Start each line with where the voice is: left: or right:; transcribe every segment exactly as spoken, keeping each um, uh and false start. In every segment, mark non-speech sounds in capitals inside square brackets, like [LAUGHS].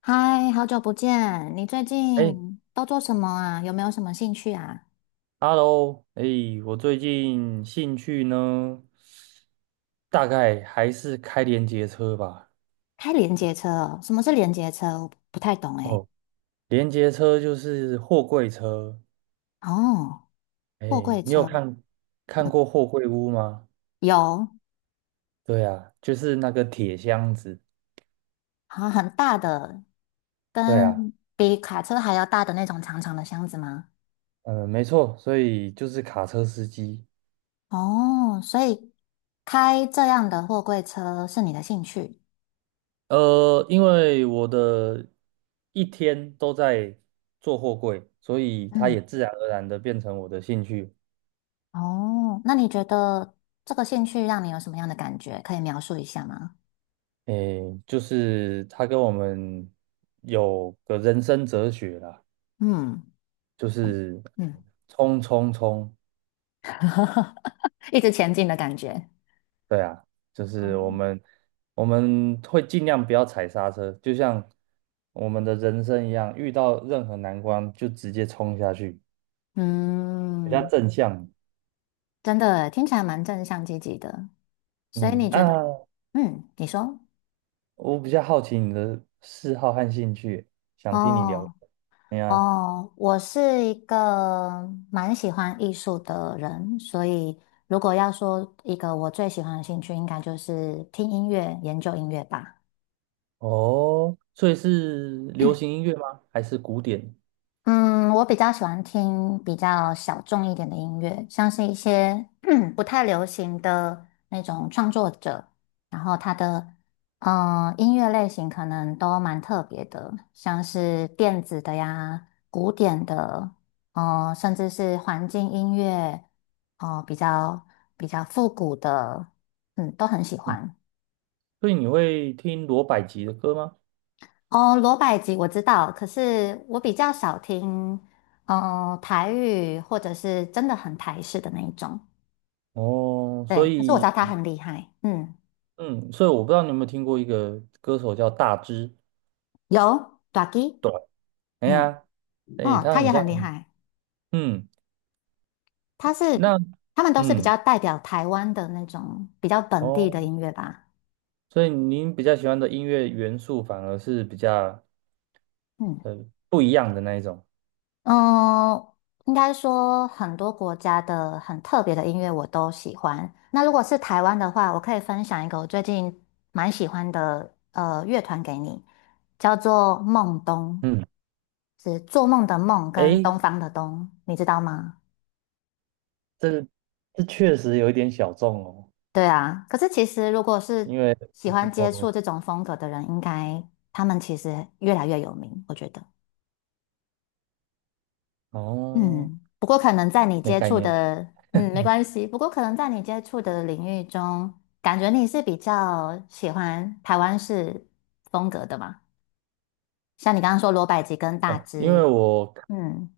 left: 嗨，好久不见！你最
right: 哎
left: 近都做什么啊？有没有什么兴趣啊？
right: ，Hello，哎，我最近兴趣呢，大概还是开连接车吧。
left: 开连接车哦，什么是连接车？我不太懂诶。
right: 哦，连接车就是货柜车。
left: 哦，
right: 哎，
left: 货柜
right: 你有
left: 车，
right: 看看过货柜屋吗？
left: 有，
right: 对啊，就是那个铁箱子。
left: 好很大的，
right: 对啊，
left: 跟比卡车还要大的那种长长的箱子吗？
right: 嗯，没错，所以就是卡车司机。
left: 哦，所以开这样的货柜车是你的兴趣？
right: 呃，因为我的一天都在做货柜，所以它也
left: 嗯，
right: 自然而然的变成我的兴趣。
left: 哦，那你觉得这个兴趣让你有什么样的感觉？可以描述一下吗？
right: 诶，就是他跟我们有个人生哲学啦，
left: 嗯。
right: 就是
left: 嗯。
right: 冲冲冲，
left: [LAUGHS] 一直前进的感觉。
right: 对啊，就是
left: 哦，
right: 我们我们会尽量不要踩刹车，就像我们的人生一样，遇到任何难关就直接冲下去，比较
left: 嗯，
right: 正向。
left: 真的听起来蛮正向积极的。所以
right: 嗯，
left: 你觉得，
right: 啊，
left: 嗯，你说，
right: 我比较好奇你的嗜好和兴趣，想听你聊。
left: 哦。
right: 哎呀，
left: 哦，我是一个蛮喜欢艺术的人，所以如果要说一个我最喜欢的兴趣，应该就是听音乐、研究音乐吧。
right: 哦，所以是流行音乐吗？还是古典？
left: 嗯，我比较喜欢听比较小众一点的音乐，像是一些 [CLEARS THROAT] 不太流行的那种创作者，然后他的嗯、呃音乐类型可能都蛮特别的，像是电子的呀、古典的，呃，甚至是环境音乐，哦、比较比较复古的，嗯，都很喜欢。
right: 所以你会听罗百吉的歌吗？
left: 哦，罗百吉我知道，可是我比较少听，嗯、台语或者是真的很台式的那一种。
right: 哦，所
left: 对，可是我知
right: 以，
left: 道他很厉害，嗯，
right: 嗯，所以我不知道你有没有听过一个歌手叫大只
left: 有 Ducky，
right: 短，哎
left: 嗯。
right: 呀，
left: 嗯，
right: 哎，
left: 哦
right: 他
left: 他
right: 很
left: 也很厉
right: 像，
left: 害，
right: 嗯，
left: 他是
right: 那，
left: 他们都是比
right: 嗯，
left: 较代表台湾的那种比较本地的
right: 哦，
left: 音乐吧，
right: 所以您比较喜欢的音乐元素反而是比较
left: 嗯。
right: 呃不一样的那一种，
left: 嗯，应该说很多国家的很特别的音乐我都喜欢。那如果是台湾的话，我可以分享一个我最近蛮喜欢的呃乐团给你，叫做梦东，
right: 嗯，
left: 是做梦的梦跟
right: 哎，
left: 东方的东，你知道吗？
right: 这这确实有一点小众哦，
left: 对啊，可是其实如果是
right: 因为，
left: 喜欢接
right: 哦
left: 触这种风格的人，应该他们其实越来越有名，我觉得。
right: 哦，
left: 嗯，不过可能在你
right: 没
left: 接
right: 概
left: 触
right: 念
left: 的，嗯，没关系。不过可能在你接触的领域中，感觉你是比较喜欢台湾式风格的嘛？像你刚刚说罗百吉跟大
right: 哦，因为
left: 只，
right: 我，
left: 嗯，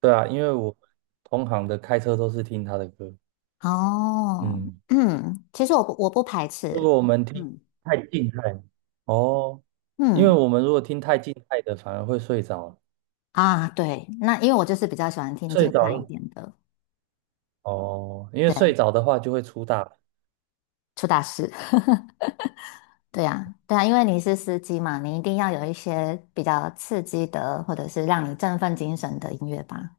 right: 对啊，因为我同行的开车都是听他的歌。
left: 哦，
right: 嗯，
left: 嗯，其实我不我不排
right: 如
left: 斥，
right: 果我们听
left: 嗯。
right: 太静态，哦，因为
left: 嗯。
right: 我们如果听太静态的，反而会睡着，
left: 啊，对，那因为我就是比较喜欢听静
right: 睡
left: 态一
right: 着
left: 点的，
right: 哦，因为睡着的话就会出大
left: 出大事，[LAUGHS] 对呀对呀，因为你是司机嘛，你一定要有一些比较刺激的，或者是让你振奋精神的音乐吧。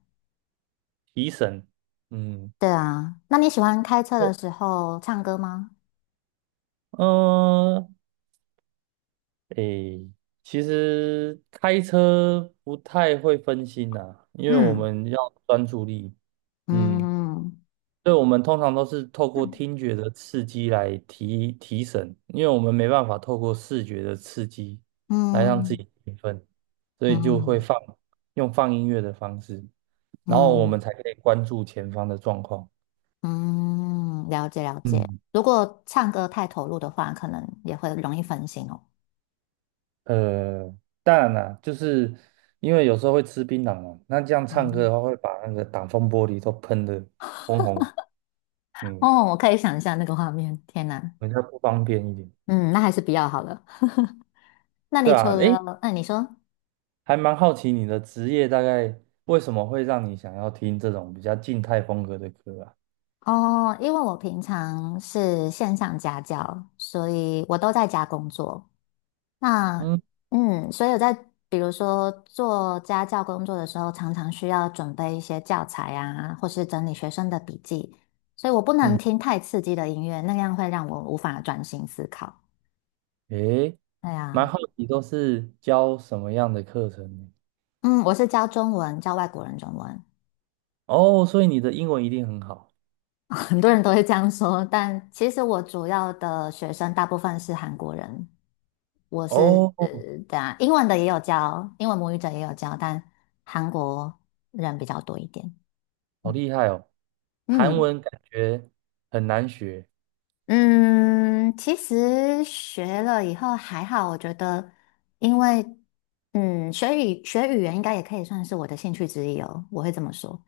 right: 提神。嗯，
left: 对啊，那你喜欢开车的
right: 会，
left: 时候唱歌吗？
right: 嗯，诶，其实开车不太会分心呐、因为我
left: 嗯。
right: 们要专注力。嗯。
left: 嗯。
right: 对，我们通常都是透过听觉的刺激来提提神，因为我们没办法透过视觉的刺激来让自
left: 嗯。
right: 己兴奋，所以就会
left: 嗯。
right: 放，用放音乐的方式，然后我
left: 嗯。
right: 们才可以关注前方的状况。
left: 嗯，了解了解。
right: 嗯，
left: 如果唱歌太投入的话，可能也会容易分心哦。
right: 呃，当然啦，就是因为有时候会吃槟榔嘛，那这样唱歌的
left: 嗯。
right: 话会把那个挡风玻璃都喷得红红，嗯，
left: 哦，我可以想象那个画面，天哪！
right: 比较不方便一点。
left: 嗯，那还是不要好了。[LAUGHS] 那你
right: 对
left: 除
right: 啊，诶，
left: 了，那你说
right: 还蛮好奇你的职业大概为什么会让你想要听这种比较静态风格的歌啊？
left: 哦，因为我平常是线上家教，所以我都在家工作。那
right: 嗯
left: 嗯，所以我在比如说做家教工作的时候，常常需要准备一些教材啊，或是整理学生的笔记，所以我不能
right: 嗯，
left: 听太刺激的音乐，那样会让我无法专心思考。
right: 诶，
left: 对
right: 蛮
left: 啊。
right: 好奇都是教什么样的课程呢？
left: 嗯，我是教中文，教外国人中文。
right: 哦，所以你的英文一定很好
left: [LAUGHS] 很多人都会这样说，但其实我主要的学生大部分是韩国人，我是呃，
right: 哦，
left: 对啊，英文的也有教，英文母语者也有教，但韩国人比较多一点。
right: 好
left: 嗯。
right: 厉害哦！韩
left: 嗯。
right: 文感觉很难学，
left: 嗯，其实学了以后还好，我觉得，因为嗯，学语学语言应该也可以算是我的兴趣之一哦，我会这么说。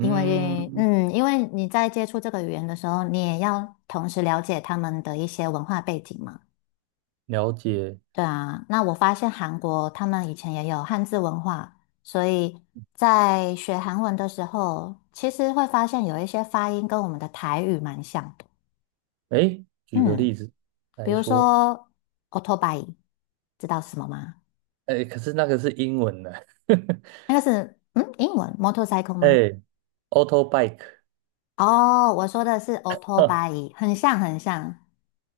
left: 因为嗯，因为你在接触这个语言的时候，你也要同时了解他们的一些文化背景嘛。
right: 了解。
left: 对啊，那我发现韩国他们以前也有汉字文化，所以在学韩文的时候，其实会发现有一些发音跟我们的台语蛮像的。
right: 诶，举个例
left: 嗯。
right: 子
left: 比
right: 来
left: 如
right: 说，
left: 说 o u t o b i， 知道是什么吗？
right: 诶，可是那个是英文的，[LAUGHS]
left: 那个是嗯，英文 motorcycle 吗？
right: 诶 a u t o bike，
left: 哦，我说的是 o u t o b
right: [LAUGHS]
left: i 很像很像。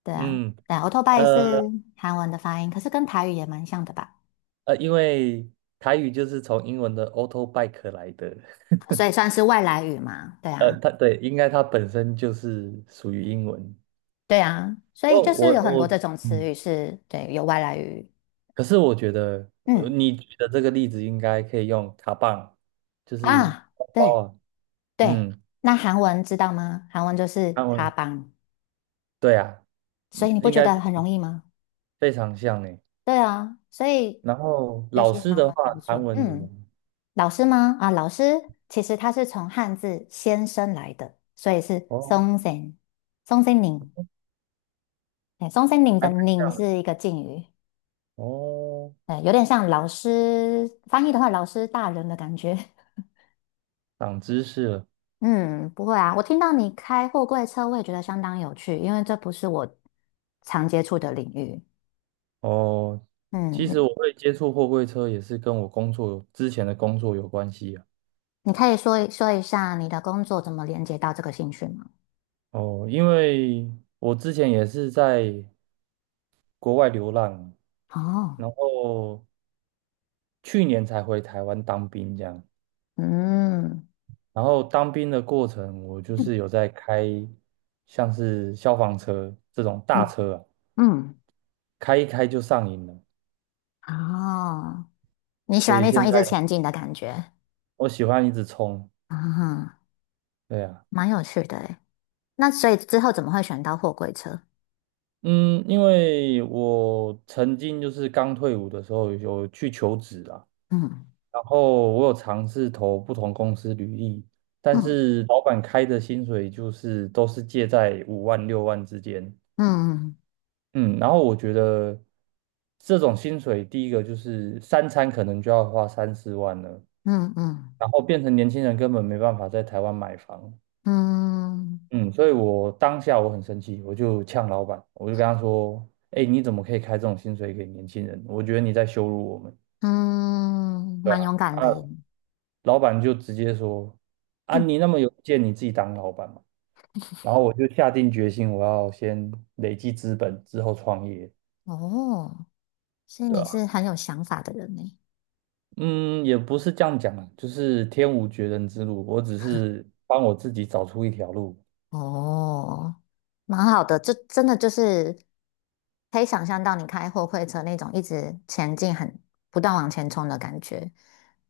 left: 对啊，
right: 嗯。
left: 对 a u t o b i
right: 呃，
left: 是韩文的发音，可是跟台语也蛮像的吧？
right: 呃，因为台语就是从英文的 auto bike 来的，
left: 所以
right: [LAUGHS]
left: 算是外来语嘛。对啊。
right: 呃，它对，应该它本身就是属于英文。
left: 对啊，所以
right: 哦，
left: 就是
right: 我
left: 有很多
right: 我
left: 这种词
right: 嗯，
left: 语是，对，有外来语。
right: 可是我觉得，呃，
left: 嗯。
right: 你举的这个例子应该可以用卡棒，就是
left: 啊，
right: 包包
left: 对
right: 啊，
left: 对，
right: 嗯，
left: 那韩文知道吗？韩文就是
right: 韩
left: 卡
right: 文，
left: 邦，
right: 对啊，
left: 所以
right: 嗯
left: 你不
right: 应
left: 觉
right: 该
left: 得很容易吗？
right: 非常像诶。
left: 对啊，所以
right: 然后
left: 学
right: 老
left: 习
right: 师
left: 韩
right: 的
left: 文
right: 话，
left: 还不
right: 韩
left: 错。
right: 文怎么？
left: 嗯，老师吗？啊，老师其实他是从汉字先生来的，所以是
right: 哦，
left: 松森松森宁。哎，松森宁
right: 还
left: 的
right: 蛮
left: 宁
right: 像的
left: 是一个敬语，
right: 哦，
left: 哎，有点像老师翻译的话，老师大人的感觉。[LAUGHS]
right: 长知识了。
left: 嗯，不会啊，我听到你开货柜车，我也觉得相当有趣，因为这不是我常接触的领域。
right: 哦，
left: 嗯，
right: 其实
left: 你
right: 我会接触货柜车也是跟我工作有之前的工作有关系啊。
left: 你可以说一说一下你的工作怎么连接到这个兴趣吗？
right: 哦，因为我之前也是在国外流浪，
left: 哦。
right: 然后去年才回台湾当兵这样。
left: 嗯。
right: 然后当兵的过程，我就是有在开像是消防车这种大
left: 嗯。
right: 车啊，
left: 嗯，
right: 开一开就上瘾了，
left: 哦，你喜
right: 所
left: 欢
right: 以
left: 那种
right: 现
left: 一
right: 在
left: 直前进的感觉，
right: 我喜欢一直冲。
left: 啊、
right: 对啊。
left: 蛮有趣的诶。那所以之后怎么会选到货柜车？
right: 嗯，因为我曾经就是刚退伍的时候有去求职啊，
left: 嗯。
right: 然后我有尝试投不同公司履历，但
left: 嗯。
right: 是老板开的薪水就是都是介在五万六万之间。
left: 嗯。
right: 嗯，然后我觉得这种薪水，第一个就是三餐可能就要花三四万了，
left: 嗯。嗯。
right: 然后变成年轻人根本没办法在台湾买房。
left: 嗯。
right: 嗯，所以我当下我很生气，我就呛老板，我就跟他说：“哎，你怎么可以开这种薪水给年轻人？我觉得你在羞辱我们。”
left: 嗯，
right: 对
left: 蛮
right: 啊。
left: 勇敢
right: 啊，
left: 的耶。
right: 老板就直接说：“啊，你那
left: [CLEARS THROAT]
right: 么有意见，你自己当老板嘛。”然后我就下定决心，我要先累积资本，之后创业，
left: 哦，所以
right: 对
left: 你是
right: 啊，
left: 很有想法的人呢。
right: 嗯，也不是这样讲啊，就是天无绝人之路，我只是帮我自己找出一条路。
left: 哦，蛮好的，这真的就是可以想象到你开货柜车那种一直前进、很不断往前冲的感觉。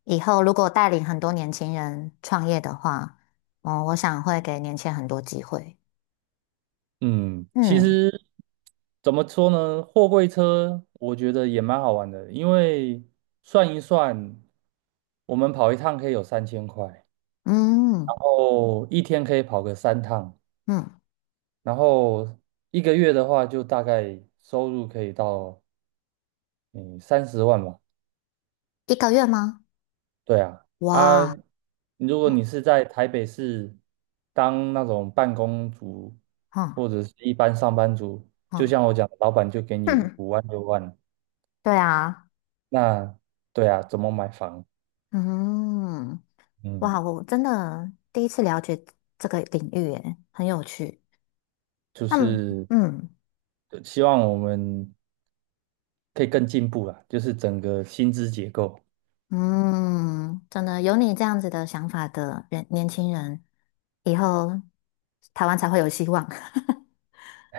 left: 以后如果带领很多年轻人创业的话，哦，我想会给年轻人很多机会。
right: 嗯，其
left: 嗯。
right: 实怎么说呢？货柜车我觉得也蛮好玩的，因为算一算，我们跑一趟可以有三千块，然
left: 嗯。
right: 后一天可以跑个三趟，
left: 嗯，
right: 然后一个月的话，就大概收入可以到嗯三十万吧。
left: 一个月吗？
right: 对啊，啊，
left: 哇。
right: 如果
left: 嗯。
right: 你是在台北市当那种办公族
left: 嗯。
right: 或者是一般上班族，就
left: 嗯。
right: 像我讲的，老板就给
left: [LAUGHS]
right: 你
left: 哼，
right: 五万六万，
left: 对啊。
right: 那对啊，怎么买房？
left: 嗯。
right: 嗯，
left: 哇，我真的第一次了解这个领域，耶，很有趣。
right: 就
left: 那么
right: 是
left: 嗯。
right: 呃希望我们可以更进步啦，就是整个薪资结构。
left: 嗯，真的有你这样子的想法的人，年轻人，以后台湾才会有希望。[LAUGHS]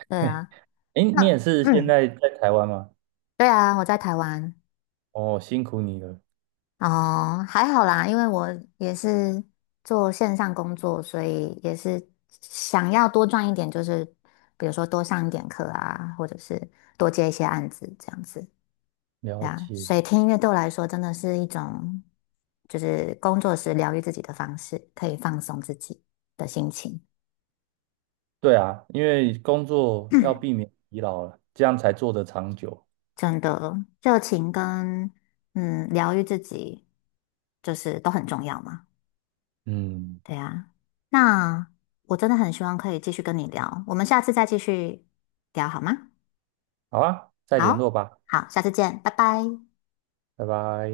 left: 对啊，
right: 诶，你也
left: 那
right: 是现
left: 嗯，
right: 在在台湾吗？
left: 对啊，我在台湾，
right: 哦，辛苦你了。
left: 哦，还好啦，因为我也是做线上工作，所以也是想要多赚一点，就是比如说多上一点课啊，或者是多接一些案子这样子。
right: 了
left: 对啊，
right: 解，
left: 所以听音乐对我来说真的是一种，就是工作时疗愈自己的方式，可以放松自己的心情，
right: 对啊，因为工作要避免疲劳了，这样才做得长久。
left: 真的热情跟嗯疗愈自己，就是都很重要嘛。
right: 嗯，
left: 对啊，那我真的很希望可以继续跟你聊，我们下次再继续聊好吗？
right: 好啊，再联络
left: 好，
right: 吧，
left: 好，下次见，拜拜。
right: 拜拜。